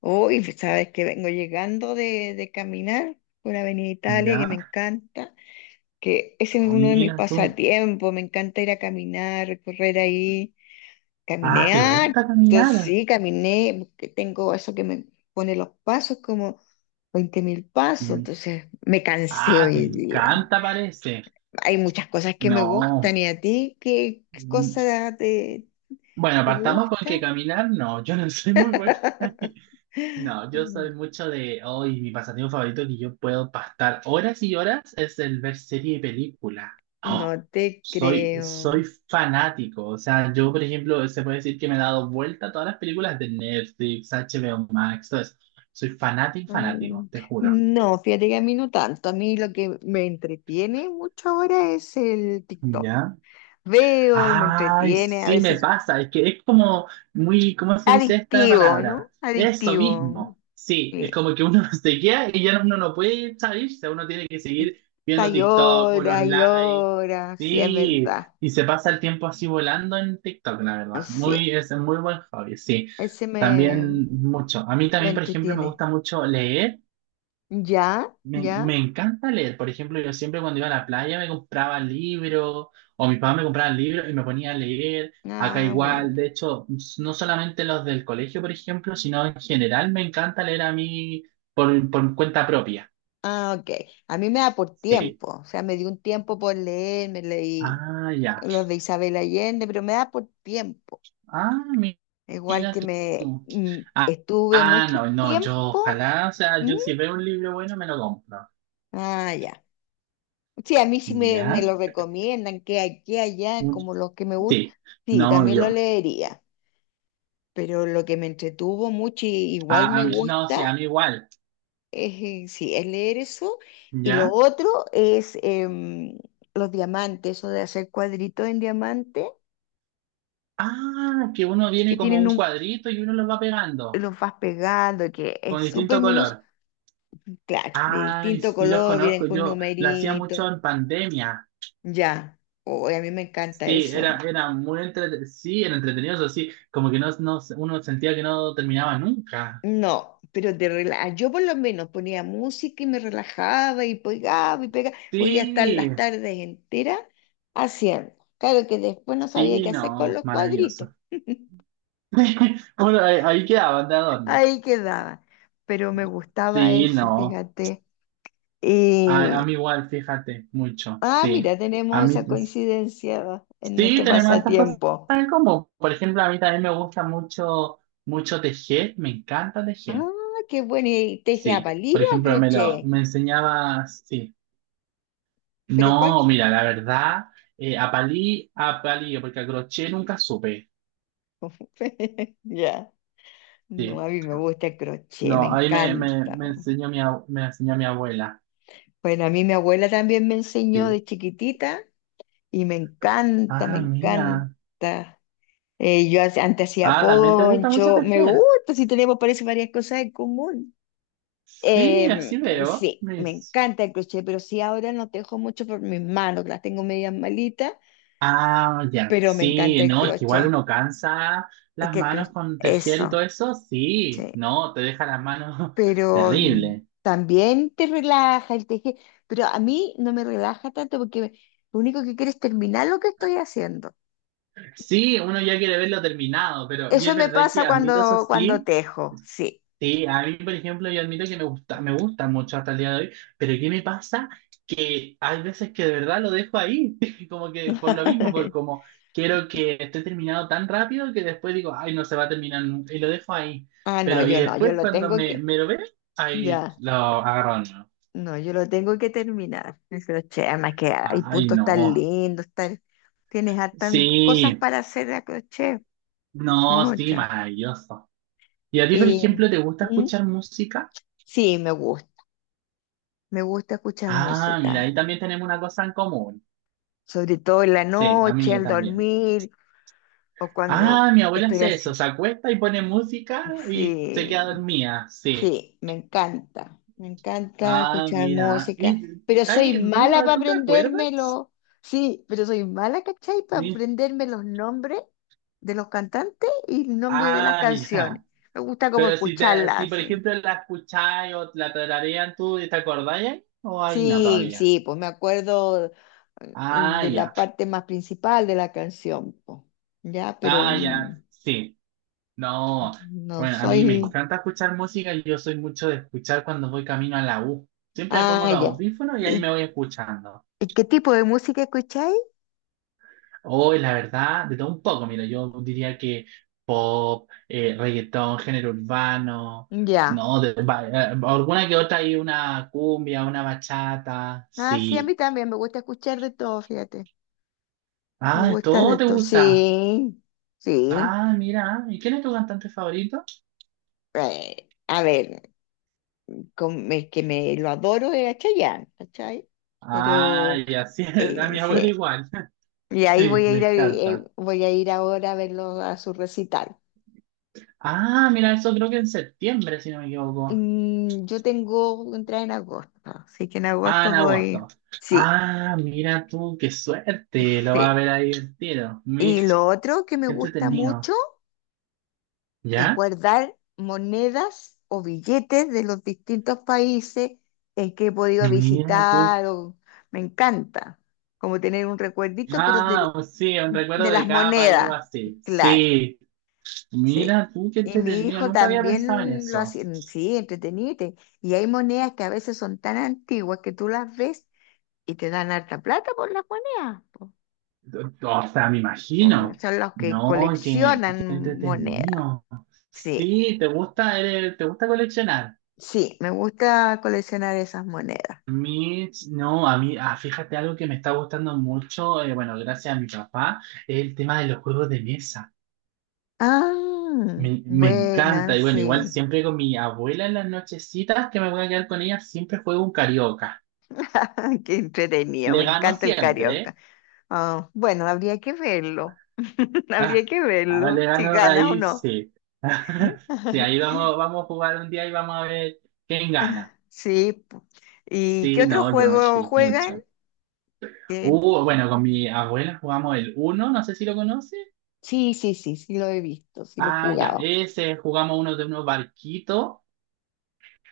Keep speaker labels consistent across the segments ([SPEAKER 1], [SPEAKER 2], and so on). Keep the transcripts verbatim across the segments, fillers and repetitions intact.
[SPEAKER 1] Uy, pues, sabes que vengo llegando de, de caminar por Avenida Italia, que me
[SPEAKER 2] Ya,
[SPEAKER 1] encanta, que ese es uno de mis
[SPEAKER 2] mira tú.
[SPEAKER 1] pasatiempos, me encanta ir a caminar, recorrer ahí.
[SPEAKER 2] Ah,
[SPEAKER 1] Caminé
[SPEAKER 2] ¿te gusta
[SPEAKER 1] harto,
[SPEAKER 2] caminar?
[SPEAKER 1] sí, caminé, porque tengo eso que me pone los pasos como veinte mil pasos,
[SPEAKER 2] Mi-
[SPEAKER 1] entonces me cansé
[SPEAKER 2] Ah, te
[SPEAKER 1] hoy día.
[SPEAKER 2] encanta, parece.
[SPEAKER 1] Hay muchas cosas que me gustan,
[SPEAKER 2] No.
[SPEAKER 1] ¿y a ti qué, qué
[SPEAKER 2] Mm,
[SPEAKER 1] cosa te,
[SPEAKER 2] Bueno,
[SPEAKER 1] te
[SPEAKER 2] partamos con que
[SPEAKER 1] gusta?
[SPEAKER 2] caminar, no, yo no soy muy buena. ahí. No, yo soy mucho de hoy, mi pasatiempo favorito que yo puedo pastar horas y horas es el ver serie y película. Oh,
[SPEAKER 1] No te
[SPEAKER 2] soy,
[SPEAKER 1] creo.
[SPEAKER 2] soy fanático. O sea, yo, por ejemplo, se puede decir que me he dado vuelta a todas las películas de Netflix, H B O Max, todo eso. Soy fanático, fanático,
[SPEAKER 1] Mm,
[SPEAKER 2] te juro.
[SPEAKER 1] No, fíjate que a mí no tanto. A mí lo que me entretiene mucho ahora es el TikTok.
[SPEAKER 2] ¿Ya?
[SPEAKER 1] Veo y me
[SPEAKER 2] Ay,
[SPEAKER 1] entretiene, a
[SPEAKER 2] sí me
[SPEAKER 1] veces
[SPEAKER 2] pasa, es que es como muy, ¿cómo se dice esta
[SPEAKER 1] adictivo,
[SPEAKER 2] palabra?
[SPEAKER 1] ¿no?
[SPEAKER 2] Eso
[SPEAKER 1] Adictivo.
[SPEAKER 2] mismo, sí,
[SPEAKER 1] Sí.
[SPEAKER 2] es como que uno se queda y ya uno no puede salirse, uno tiene que seguir
[SPEAKER 1] Está
[SPEAKER 2] viendo
[SPEAKER 1] y
[SPEAKER 2] TikTok o los
[SPEAKER 1] hora y
[SPEAKER 2] lives,
[SPEAKER 1] hora, sí, es
[SPEAKER 2] sí,
[SPEAKER 1] verdad.
[SPEAKER 2] y se pasa el tiempo así volando en TikTok, la verdad, muy,
[SPEAKER 1] Sí,
[SPEAKER 2] es un muy buen hobby, sí,
[SPEAKER 1] ese me,
[SPEAKER 2] también mucho. A mí
[SPEAKER 1] me
[SPEAKER 2] también, por ejemplo, me
[SPEAKER 1] entretiene.
[SPEAKER 2] gusta mucho leer
[SPEAKER 1] ¿Ya?
[SPEAKER 2] me, me
[SPEAKER 1] ¿Ya?
[SPEAKER 2] encanta leer. Por ejemplo, yo siempre cuando iba a la playa me compraba libros o mi papá me compraba libros y me ponía a leer. Acá
[SPEAKER 1] Ah, bueno.
[SPEAKER 2] igual, de hecho, s- no solamente los del colegio, por ejemplo, sino en general me encanta leer a mí por, por cuenta propia.
[SPEAKER 1] Ah, ok. A mí me da por
[SPEAKER 2] Sí.
[SPEAKER 1] tiempo, o sea, me dio un tiempo por leer, me leí
[SPEAKER 2] Ah, ya.
[SPEAKER 1] los de Isabel Allende, pero me da por tiempo.
[SPEAKER 2] Ah, mi-
[SPEAKER 1] Igual
[SPEAKER 2] mira
[SPEAKER 1] que me
[SPEAKER 2] tú.
[SPEAKER 1] mm,
[SPEAKER 2] Ah,
[SPEAKER 1] estuve
[SPEAKER 2] ah,
[SPEAKER 1] mucho
[SPEAKER 2] no, no, yo
[SPEAKER 1] tiempo.
[SPEAKER 2] ojalá, o sea,
[SPEAKER 1] ¿Mm?
[SPEAKER 2] yo si veo un libro bueno me lo compro.
[SPEAKER 1] Ah, ya. Sí, a mí sí me, me
[SPEAKER 2] ¿Ya?
[SPEAKER 1] lo recomiendan, que aquí, allá, como los que me gustan.
[SPEAKER 2] Sí.
[SPEAKER 1] Sí,
[SPEAKER 2] No,
[SPEAKER 1] también lo
[SPEAKER 2] yo.
[SPEAKER 1] leería. Pero lo que me entretuvo mucho y igual
[SPEAKER 2] Ah, a
[SPEAKER 1] me
[SPEAKER 2] mí- no, sí,
[SPEAKER 1] gusta
[SPEAKER 2] a mí igual.
[SPEAKER 1] es, eh, sí, es leer eso. Y lo
[SPEAKER 2] ¿Ya?
[SPEAKER 1] otro es em, los diamantes, eso de hacer cuadritos en diamante,
[SPEAKER 2] Ah, que uno
[SPEAKER 1] que
[SPEAKER 2] viene como
[SPEAKER 1] tienen
[SPEAKER 2] un
[SPEAKER 1] un,
[SPEAKER 2] cuadrito y uno los va pegando
[SPEAKER 1] los vas pegando, que es
[SPEAKER 2] con
[SPEAKER 1] súper
[SPEAKER 2] distinto
[SPEAKER 1] minus,
[SPEAKER 2] color.
[SPEAKER 1] claro, de
[SPEAKER 2] Ay,
[SPEAKER 1] distinto
[SPEAKER 2] sí los
[SPEAKER 1] color, vienen
[SPEAKER 2] conozco,
[SPEAKER 1] con
[SPEAKER 2] yo lo hacía
[SPEAKER 1] numeritos.
[SPEAKER 2] mucho en pandemia.
[SPEAKER 1] Ya, hoy a mí me encanta
[SPEAKER 2] Sí,
[SPEAKER 1] eso.
[SPEAKER 2] era, era muy entretenido, sí, era entretenido, eso sí, como que no, no- uno sentía que no terminaba nunca.
[SPEAKER 1] No, pero de rela- yo por lo menos ponía música y me relajaba y pegaba y pegaba, podía estar
[SPEAKER 2] Sí,
[SPEAKER 1] las tardes enteras haciendo. Claro que después no sabía
[SPEAKER 2] sí,
[SPEAKER 1] qué hacer con
[SPEAKER 2] no,
[SPEAKER 1] los cuadritos,
[SPEAKER 2] maravilloso. Bueno, ahí, ahí quedaban de adorno.
[SPEAKER 1] ahí quedaba, pero me gustaba
[SPEAKER 2] Sí,
[SPEAKER 1] eso,
[SPEAKER 2] no,
[SPEAKER 1] fíjate. Y,
[SPEAKER 2] a, a mí igual, fíjate, mucho,
[SPEAKER 1] ah,
[SPEAKER 2] sí.
[SPEAKER 1] mira,
[SPEAKER 2] A
[SPEAKER 1] tenemos
[SPEAKER 2] mí,
[SPEAKER 1] esa coincidencia en
[SPEAKER 2] Sí,
[SPEAKER 1] nuestro
[SPEAKER 2] tenemos estas cosas
[SPEAKER 1] pasatiempo.
[SPEAKER 2] en común. Por ejemplo, a mí también me gusta mucho, mucho tejer, me encanta tejer.
[SPEAKER 1] Ah, qué bueno, ¿y teje a
[SPEAKER 2] Sí,
[SPEAKER 1] palillo
[SPEAKER 2] por
[SPEAKER 1] o a
[SPEAKER 2] ejemplo, me lo,
[SPEAKER 1] crochet?
[SPEAKER 2] me enseñaba, sí.
[SPEAKER 1] ¿Pero cuál?
[SPEAKER 2] No, mira, la verdad, eh, a palí, a palillo, porque a crochet nunca supe.
[SPEAKER 1] Ya. No,
[SPEAKER 2] Sí,
[SPEAKER 1] a mí me gusta el crochet, me
[SPEAKER 2] no, ahí me, me,
[SPEAKER 1] encanta.
[SPEAKER 2] me enseñó mi, ab- me enseñó mi abuela.
[SPEAKER 1] Bueno, a mí mi abuela también me enseñó
[SPEAKER 2] Sí.
[SPEAKER 1] de chiquitita y me encanta, me
[SPEAKER 2] Ah, mira.
[SPEAKER 1] encanta. Eh, yo hace- antes hacía
[SPEAKER 2] Ah, también te gusta mucho
[SPEAKER 1] poncho, me
[SPEAKER 2] tejer.
[SPEAKER 1] gusta, si tenemos parece varias cosas en común.
[SPEAKER 2] Sí,
[SPEAKER 1] Eh,
[SPEAKER 2] así veo.
[SPEAKER 1] sí, me encanta el crochet, pero sí ahora no tejo mucho por mis manos, que las tengo medias malitas,
[SPEAKER 2] Ah, ya.
[SPEAKER 1] pero me encanta
[SPEAKER 2] Sí,
[SPEAKER 1] el
[SPEAKER 2] no, es que igual
[SPEAKER 1] crochet.
[SPEAKER 2] uno cansa
[SPEAKER 1] Es
[SPEAKER 2] las
[SPEAKER 1] que el
[SPEAKER 2] manos
[SPEAKER 1] cro-
[SPEAKER 2] con tejer y
[SPEAKER 1] eso,
[SPEAKER 2] todo eso. Sí,
[SPEAKER 1] sí.
[SPEAKER 2] no, te deja las manos
[SPEAKER 1] Pero mm,
[SPEAKER 2] terrible.
[SPEAKER 1] también te relaja el tejer, pero a mí no me relaja tanto porque me- lo único que quiero es terminar lo que estoy haciendo.
[SPEAKER 2] Sí, uno ya quiere verlo terminado, pero y
[SPEAKER 1] Eso
[SPEAKER 2] es
[SPEAKER 1] me
[SPEAKER 2] verdad
[SPEAKER 1] pasa
[SPEAKER 2] que admito eso
[SPEAKER 1] cuando, cuando
[SPEAKER 2] sí.
[SPEAKER 1] tejo, sí.
[SPEAKER 2] Sí, a mí, por ejemplo, yo admito que me gusta, me gusta mucho hasta el día de hoy, pero ¿qué me pasa? Que hay veces que de verdad lo dejo ahí, como que por lo mismo, por como quiero que esté terminado tan rápido que después digo, ay, no se va a terminar nunca, y lo dejo ahí.
[SPEAKER 1] Ah, no,
[SPEAKER 2] Pero, y
[SPEAKER 1] yo no, yo
[SPEAKER 2] después
[SPEAKER 1] lo
[SPEAKER 2] cuando
[SPEAKER 1] tengo
[SPEAKER 2] me,
[SPEAKER 1] que,
[SPEAKER 2] me lo veo, ahí
[SPEAKER 1] ya,
[SPEAKER 2] lo agarro, no.
[SPEAKER 1] no, yo lo tengo que terminar. El crochet, además que hay
[SPEAKER 2] Ay,
[SPEAKER 1] puntos tan
[SPEAKER 2] no.
[SPEAKER 1] lindos, tan, tienes hartas cosas
[SPEAKER 2] Sí,
[SPEAKER 1] para hacer a crochet,
[SPEAKER 2] no, sí,
[SPEAKER 1] muchas.
[SPEAKER 2] maravilloso. ¿Y a ti, por
[SPEAKER 1] Y
[SPEAKER 2] ejemplo, te gusta
[SPEAKER 1] mm,
[SPEAKER 2] escuchar música?
[SPEAKER 1] sí, me gusta, me gusta escuchar
[SPEAKER 2] Ah, mira,
[SPEAKER 1] música,
[SPEAKER 2] ahí también tenemos una cosa en común.
[SPEAKER 1] sobre todo en la
[SPEAKER 2] Sí, a
[SPEAKER 1] noche,
[SPEAKER 2] mí
[SPEAKER 1] al
[SPEAKER 2] también.
[SPEAKER 1] dormir o cuando
[SPEAKER 2] Ah, mi abuela
[SPEAKER 1] estoy
[SPEAKER 2] hace eso,
[SPEAKER 1] haciendo.
[SPEAKER 2] se acuesta y pone música y se queda
[SPEAKER 1] Sí,
[SPEAKER 2] dormida, sí.
[SPEAKER 1] sí, me encanta, me encanta
[SPEAKER 2] Ah,
[SPEAKER 1] escuchar
[SPEAKER 2] mira.
[SPEAKER 1] música,
[SPEAKER 2] ¿Y
[SPEAKER 1] pero soy
[SPEAKER 2] hay
[SPEAKER 1] mala
[SPEAKER 2] duda?
[SPEAKER 1] para
[SPEAKER 2] ¿Tú te acuerdas?
[SPEAKER 1] aprendérmelo. Sí, pero soy mala, ¿cachai? Para
[SPEAKER 2] Mi-
[SPEAKER 1] aprenderme los nombres de los cantantes y el nombre de las
[SPEAKER 2] Ah,
[SPEAKER 1] canciones.
[SPEAKER 2] ya.
[SPEAKER 1] Me gusta como
[SPEAKER 2] Pero si, te, si
[SPEAKER 1] escucharlas,
[SPEAKER 2] por
[SPEAKER 1] sí.
[SPEAKER 2] ejemplo la escucháis o la tararean, ¿tú te acordáis ahí? ¿O ahí no
[SPEAKER 1] Sí,
[SPEAKER 2] todavía?
[SPEAKER 1] sí, pues me acuerdo, eh,
[SPEAKER 2] Ah,
[SPEAKER 1] de
[SPEAKER 2] ya.
[SPEAKER 1] la parte más principal de la canción, pues, ya, pero
[SPEAKER 2] Ah, ya.
[SPEAKER 1] mm,
[SPEAKER 2] Sí. No.
[SPEAKER 1] no
[SPEAKER 2] Bueno, a mí me
[SPEAKER 1] soy.
[SPEAKER 2] encanta escuchar música y yo soy mucho de escuchar cuando voy camino a la U. Siempre me pongo
[SPEAKER 1] Ah,
[SPEAKER 2] los
[SPEAKER 1] ya.
[SPEAKER 2] audífonos y ahí me
[SPEAKER 1] ¿Y,
[SPEAKER 2] voy escuchando.
[SPEAKER 1] y qué tipo de música escucháis?
[SPEAKER 2] Hoy, la verdad, de todo un poco, mira, yo diría que pop, eh, reggaetón, género urbano,
[SPEAKER 1] Ya.
[SPEAKER 2] no, de- va- eh, alguna que otra hay una cumbia, una bachata,
[SPEAKER 1] Ah, sí, a mí
[SPEAKER 2] sí.
[SPEAKER 1] también me gusta escuchar de todo, fíjate. Me
[SPEAKER 2] Ah,
[SPEAKER 1] gusta
[SPEAKER 2] todo
[SPEAKER 1] de
[SPEAKER 2] te
[SPEAKER 1] todo.
[SPEAKER 2] gusta.
[SPEAKER 1] Sí, sí.
[SPEAKER 2] Ah, mira, ¿y quién es tu cantante favorito?
[SPEAKER 1] Eh, a ver, con- es que me lo adoro es a Chayanne, ¿cachai?
[SPEAKER 2] Ah,
[SPEAKER 1] Pero
[SPEAKER 2] y así es, a
[SPEAKER 1] eh,
[SPEAKER 2] mi
[SPEAKER 1] sí.
[SPEAKER 2] abuelo igual.
[SPEAKER 1] Y ahí
[SPEAKER 2] Sí,
[SPEAKER 1] voy a
[SPEAKER 2] le
[SPEAKER 1] ir a- eh,
[SPEAKER 2] encanta.
[SPEAKER 1] voy a ir ahora a verlo a su recital.
[SPEAKER 2] Ah, mira, eso creo que en septiembre, si no me equivoco.
[SPEAKER 1] Mm, yo tengo entrada en agosto, así que en
[SPEAKER 2] Ah,
[SPEAKER 1] agosto
[SPEAKER 2] en
[SPEAKER 1] voy.
[SPEAKER 2] agosto.
[SPEAKER 1] Sí,
[SPEAKER 2] Ah, mira tú, qué suerte. Lo va a
[SPEAKER 1] sí.
[SPEAKER 2] ver ahí el tiro.
[SPEAKER 1] Y lo
[SPEAKER 2] Mis,
[SPEAKER 1] otro que me
[SPEAKER 2] qué
[SPEAKER 1] gusta
[SPEAKER 2] entretenido.
[SPEAKER 1] mucho es
[SPEAKER 2] ¿Ya?
[SPEAKER 1] guardar monedas o billetes de los distintos países en que he podido
[SPEAKER 2] Mira tú.
[SPEAKER 1] visitar. O- me encanta, como tener un recuerdito, pero de,
[SPEAKER 2] Ah, pues sí, un recuerdo
[SPEAKER 1] de
[SPEAKER 2] de
[SPEAKER 1] las
[SPEAKER 2] cada país o
[SPEAKER 1] monedas,
[SPEAKER 2] así.
[SPEAKER 1] claro,
[SPEAKER 2] Sí.
[SPEAKER 1] sí.
[SPEAKER 2] Mira tú, qué
[SPEAKER 1] Y mi
[SPEAKER 2] entretenido.
[SPEAKER 1] hijo
[SPEAKER 2] Nunca había pensado en
[SPEAKER 1] también lo
[SPEAKER 2] eso.
[SPEAKER 1] hace, mm, sí, entretenite. Y hay monedas que a veces son tan antiguas que tú las ves y te dan harta plata por las monedas, po.
[SPEAKER 2] O sea, me
[SPEAKER 1] Mm,
[SPEAKER 2] imagino.
[SPEAKER 1] son los que
[SPEAKER 2] No, qué, qué
[SPEAKER 1] coleccionan monedas,
[SPEAKER 2] entretenido.
[SPEAKER 1] sí.
[SPEAKER 2] Sí, te gusta, eres- te gusta coleccionar.
[SPEAKER 1] Sí, me gusta coleccionar esas monedas.
[SPEAKER 2] A mí, no, a mí, ah, fíjate algo que me está gustando mucho, eh, bueno, gracias a mi papá, es el tema de los juegos de mesa.
[SPEAKER 1] Ah,
[SPEAKER 2] Me, me encanta,
[SPEAKER 1] buenas,
[SPEAKER 2] y bueno, igual
[SPEAKER 1] sí.
[SPEAKER 2] siempre con mi abuela en las nochecitas que me voy a quedar con ella, siempre juego un carioca.
[SPEAKER 1] Qué entretenido,
[SPEAKER 2] Le
[SPEAKER 1] me
[SPEAKER 2] gano
[SPEAKER 1] encanta el
[SPEAKER 2] siempre, ¿eh?
[SPEAKER 1] carioca. Ah, bueno, habría que verlo. Habría
[SPEAKER 2] Ah,
[SPEAKER 1] que
[SPEAKER 2] ah, le
[SPEAKER 1] verlo, si
[SPEAKER 2] gano
[SPEAKER 1] ganas o
[SPEAKER 2] ahí,
[SPEAKER 1] no.
[SPEAKER 2] sí. Sí, ahí vamos, vamos a jugar un día y vamos a ver quién gana.
[SPEAKER 1] Sí. Pu- ¿y qué
[SPEAKER 2] Sí,
[SPEAKER 1] otro
[SPEAKER 2] no, yo no
[SPEAKER 1] juego
[SPEAKER 2] estoy
[SPEAKER 1] juegan?
[SPEAKER 2] mucho.
[SPEAKER 1] Que-
[SPEAKER 2] Uh, bueno, con mi abuela jugamos el uno, no sé si lo conoce.
[SPEAKER 1] sí, sí, sí, sí lo he visto, sí lo he
[SPEAKER 2] Ah, ya,
[SPEAKER 1] jugado.
[SPEAKER 2] ese jugamos uno de unos barquitos.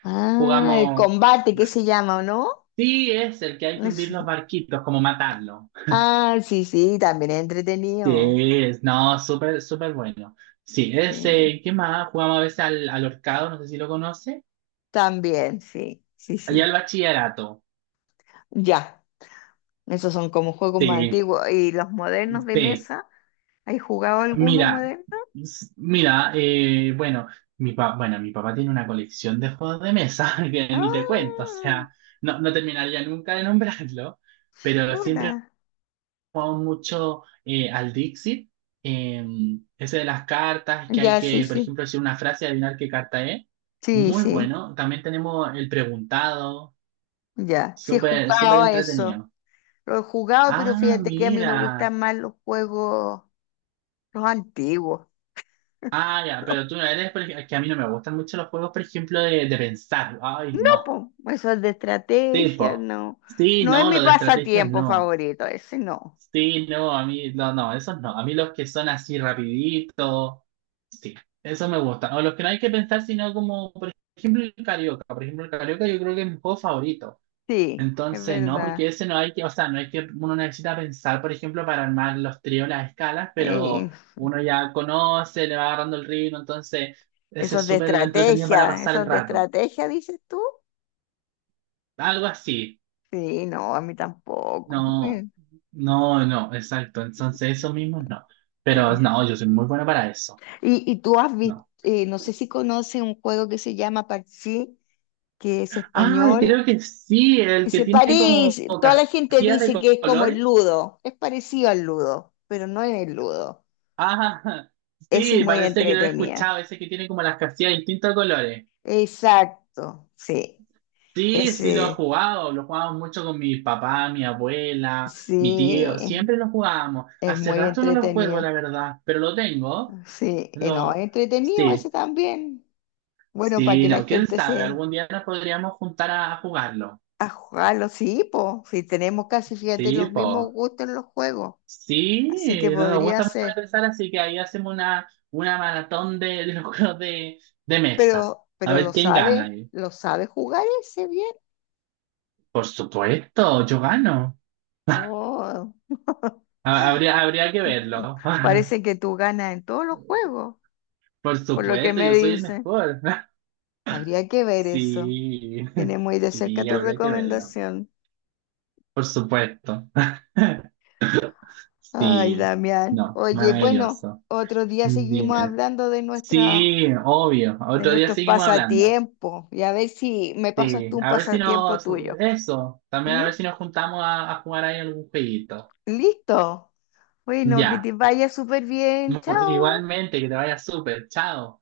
[SPEAKER 1] Ah, el
[SPEAKER 2] Jugamos.
[SPEAKER 1] combate, ¿qué se llama o no?
[SPEAKER 2] Sí, es el que hay que hundir
[SPEAKER 1] Es-
[SPEAKER 2] los barquitos, como matarlo.
[SPEAKER 1] ah, sí, sí, también es
[SPEAKER 2] Sí,
[SPEAKER 1] entretenido.
[SPEAKER 2] es- no, súper, súper bueno. Sí,
[SPEAKER 1] Sí.
[SPEAKER 2] ese, ¿qué más? Jugamos a veces al, al horcado, no sé si lo conoce.
[SPEAKER 1] También, sí, sí,
[SPEAKER 2] Allá al
[SPEAKER 1] sí.
[SPEAKER 2] bachillerato.
[SPEAKER 1] Ya, esos son como juegos más
[SPEAKER 2] Sí,
[SPEAKER 1] antiguos. ¿Y los modernos de
[SPEAKER 2] sí.
[SPEAKER 1] mesa? ¿Hay jugado alguno
[SPEAKER 2] Mira,
[SPEAKER 1] moderno?
[SPEAKER 2] s- mira, eh, bueno, mi pa- bueno, mi papá tiene una colección de juegos de mesa que ni te cuento, o
[SPEAKER 1] Ah,
[SPEAKER 2] sea, no, no terminaría nunca de nombrarlo, pero siempre.
[SPEAKER 1] chuta.
[SPEAKER 2] Mucho eh, al Dixit, eh, ese de las cartas, que hay
[SPEAKER 1] Ya, sí,
[SPEAKER 2] que, por
[SPEAKER 1] sí.
[SPEAKER 2] ejemplo, decir una frase y adivinar qué carta es.
[SPEAKER 1] Sí,
[SPEAKER 2] Muy
[SPEAKER 1] sí,
[SPEAKER 2] bueno. También tenemos el preguntado,
[SPEAKER 1] ya. Sí, he
[SPEAKER 2] súper, súper
[SPEAKER 1] jugado a eso.
[SPEAKER 2] entretenido.
[SPEAKER 1] Lo he jugado, pero
[SPEAKER 2] Ah,
[SPEAKER 1] fíjate que a mí me
[SPEAKER 2] mira.
[SPEAKER 1] gustan más los juegos, los antiguos.
[SPEAKER 2] Ah, ya,
[SPEAKER 1] Los
[SPEAKER 2] pero tú no eres, por ej- que a mí no me gustan mucho los juegos, por ejemplo, de, de pensar. Ay, no.
[SPEAKER 1] papos, esos de estrategia,
[SPEAKER 2] Tipo,
[SPEAKER 1] no.
[SPEAKER 2] sí,
[SPEAKER 1] No es
[SPEAKER 2] no,
[SPEAKER 1] mi
[SPEAKER 2] lo de estrategias
[SPEAKER 1] pasatiempo
[SPEAKER 2] no.
[SPEAKER 1] favorito, ese no.
[SPEAKER 2] Sí, no, a mí, no, no, esos no. A mí los que son así rapidito, sí, eso me gusta. O los que no hay que pensar, sino como, por ejemplo, el Carioca. Por ejemplo, el Carioca yo creo que es mi juego favorito.
[SPEAKER 1] Sí, es
[SPEAKER 2] Entonces, no, porque
[SPEAKER 1] verdad.
[SPEAKER 2] ese no hay que, o sea, no hay que, uno necesita pensar, por ejemplo, para armar los tríos, las escalas, pero
[SPEAKER 1] Eh,
[SPEAKER 2] uno ya conoce, le va agarrando el ritmo, entonces, ese es
[SPEAKER 1] Esos de
[SPEAKER 2] súper entretenido para
[SPEAKER 1] estrategia,
[SPEAKER 2] pasar el
[SPEAKER 1] esos de
[SPEAKER 2] rato.
[SPEAKER 1] estrategia, dices tú.
[SPEAKER 2] Algo así.
[SPEAKER 1] Sí, no, a mí tampoco.
[SPEAKER 2] No,
[SPEAKER 1] Mm,
[SPEAKER 2] no, no, exacto. Entonces, eso mismo no. Pero
[SPEAKER 1] eh.
[SPEAKER 2] no, yo soy muy bueno para eso.
[SPEAKER 1] Y, y tú has visto,
[SPEAKER 2] No.
[SPEAKER 1] no sé si conoces un juego que se llama Parchís, que es
[SPEAKER 2] Ah,
[SPEAKER 1] español.
[SPEAKER 2] creo que sí, el que
[SPEAKER 1] Dice
[SPEAKER 2] tiene como
[SPEAKER 1] París, toda la gente
[SPEAKER 2] casillas de
[SPEAKER 1] dice
[SPEAKER 2] co-
[SPEAKER 1] que es como el
[SPEAKER 2] colores.
[SPEAKER 1] ludo, es parecido al ludo, pero no es el ludo.
[SPEAKER 2] Ah,
[SPEAKER 1] Ese es
[SPEAKER 2] sí,
[SPEAKER 1] muy
[SPEAKER 2] parece que no lo he escuchado,
[SPEAKER 1] entretenida.
[SPEAKER 2] ese que tiene como las casillas de distintos colores.
[SPEAKER 1] Exacto, sí.
[SPEAKER 2] Sí, sí lo he
[SPEAKER 1] Ese,
[SPEAKER 2] jugado, lo jugábamos mucho con mi papá, mi abuela, mi tío,
[SPEAKER 1] sí,
[SPEAKER 2] siempre lo jugábamos.
[SPEAKER 1] es
[SPEAKER 2] Hace
[SPEAKER 1] muy
[SPEAKER 2] rato no lo juego, la
[SPEAKER 1] entretenido.
[SPEAKER 2] verdad, pero lo tengo.
[SPEAKER 1] Sí, eh, no, es
[SPEAKER 2] Lo,
[SPEAKER 1] entretenido ese
[SPEAKER 2] sí.
[SPEAKER 1] también. Bueno, para
[SPEAKER 2] Sí,
[SPEAKER 1] que la
[SPEAKER 2] no, quién
[SPEAKER 1] gente
[SPEAKER 2] sabe,
[SPEAKER 1] se
[SPEAKER 2] algún día nos podríamos juntar a jugarlo.
[SPEAKER 1] ajalo, sí, po, si tenemos casi, fíjate,
[SPEAKER 2] Sí,
[SPEAKER 1] los
[SPEAKER 2] po,
[SPEAKER 1] mismos gustos en los juegos,
[SPEAKER 2] Sí,
[SPEAKER 1] así que
[SPEAKER 2] eh, no nos
[SPEAKER 1] podría
[SPEAKER 2] gusta mucho
[SPEAKER 1] ser,
[SPEAKER 2] regresar, así que ahí hacemos una, una maratón de, de los juegos de, de mesa.
[SPEAKER 1] pero,
[SPEAKER 2] A
[SPEAKER 1] pero
[SPEAKER 2] ver
[SPEAKER 1] lo
[SPEAKER 2] quién gana
[SPEAKER 1] sabe,
[SPEAKER 2] ahí.
[SPEAKER 1] lo sabe jugar ese bien.
[SPEAKER 2] Por supuesto, yo gano.
[SPEAKER 1] Oh.
[SPEAKER 2] Ha- Habría, habría que verlo.
[SPEAKER 1] Parece que tú ganas en todos los juegos,
[SPEAKER 2] Por
[SPEAKER 1] por lo que
[SPEAKER 2] supuesto,
[SPEAKER 1] me
[SPEAKER 2] yo soy el
[SPEAKER 1] dicen.
[SPEAKER 2] mejor.
[SPEAKER 1] Habría que ver eso.
[SPEAKER 2] Sí,
[SPEAKER 1] Tiene muy de cerca
[SPEAKER 2] sí,
[SPEAKER 1] tu
[SPEAKER 2] habría que verlo.
[SPEAKER 1] recomendación.
[SPEAKER 2] Por supuesto.
[SPEAKER 1] Ay,
[SPEAKER 2] Sí,
[SPEAKER 1] Damián.
[SPEAKER 2] no,
[SPEAKER 1] Oye, bueno,
[SPEAKER 2] maravilloso.
[SPEAKER 1] otro día seguimos
[SPEAKER 2] Dime.
[SPEAKER 1] hablando de nuestras
[SPEAKER 2] Sí, obvio.
[SPEAKER 1] de
[SPEAKER 2] Otro día
[SPEAKER 1] nuestros
[SPEAKER 2] seguimos hablando.
[SPEAKER 1] pasatiempos y a ver si me pasas
[SPEAKER 2] Sí,
[SPEAKER 1] tú un
[SPEAKER 2] a ver si
[SPEAKER 1] pasatiempo
[SPEAKER 2] nos...
[SPEAKER 1] tuyo.
[SPEAKER 2] Eso, también a
[SPEAKER 1] ¿Mm?
[SPEAKER 2] ver si nos juntamos a, a jugar ahí algún jueguito.
[SPEAKER 1] Listo. Bueno, que te
[SPEAKER 2] Ya.
[SPEAKER 1] vaya súper bien.
[SPEAKER 2] Mu-
[SPEAKER 1] Chao.
[SPEAKER 2] Igualmente, que te vaya súper. Chao.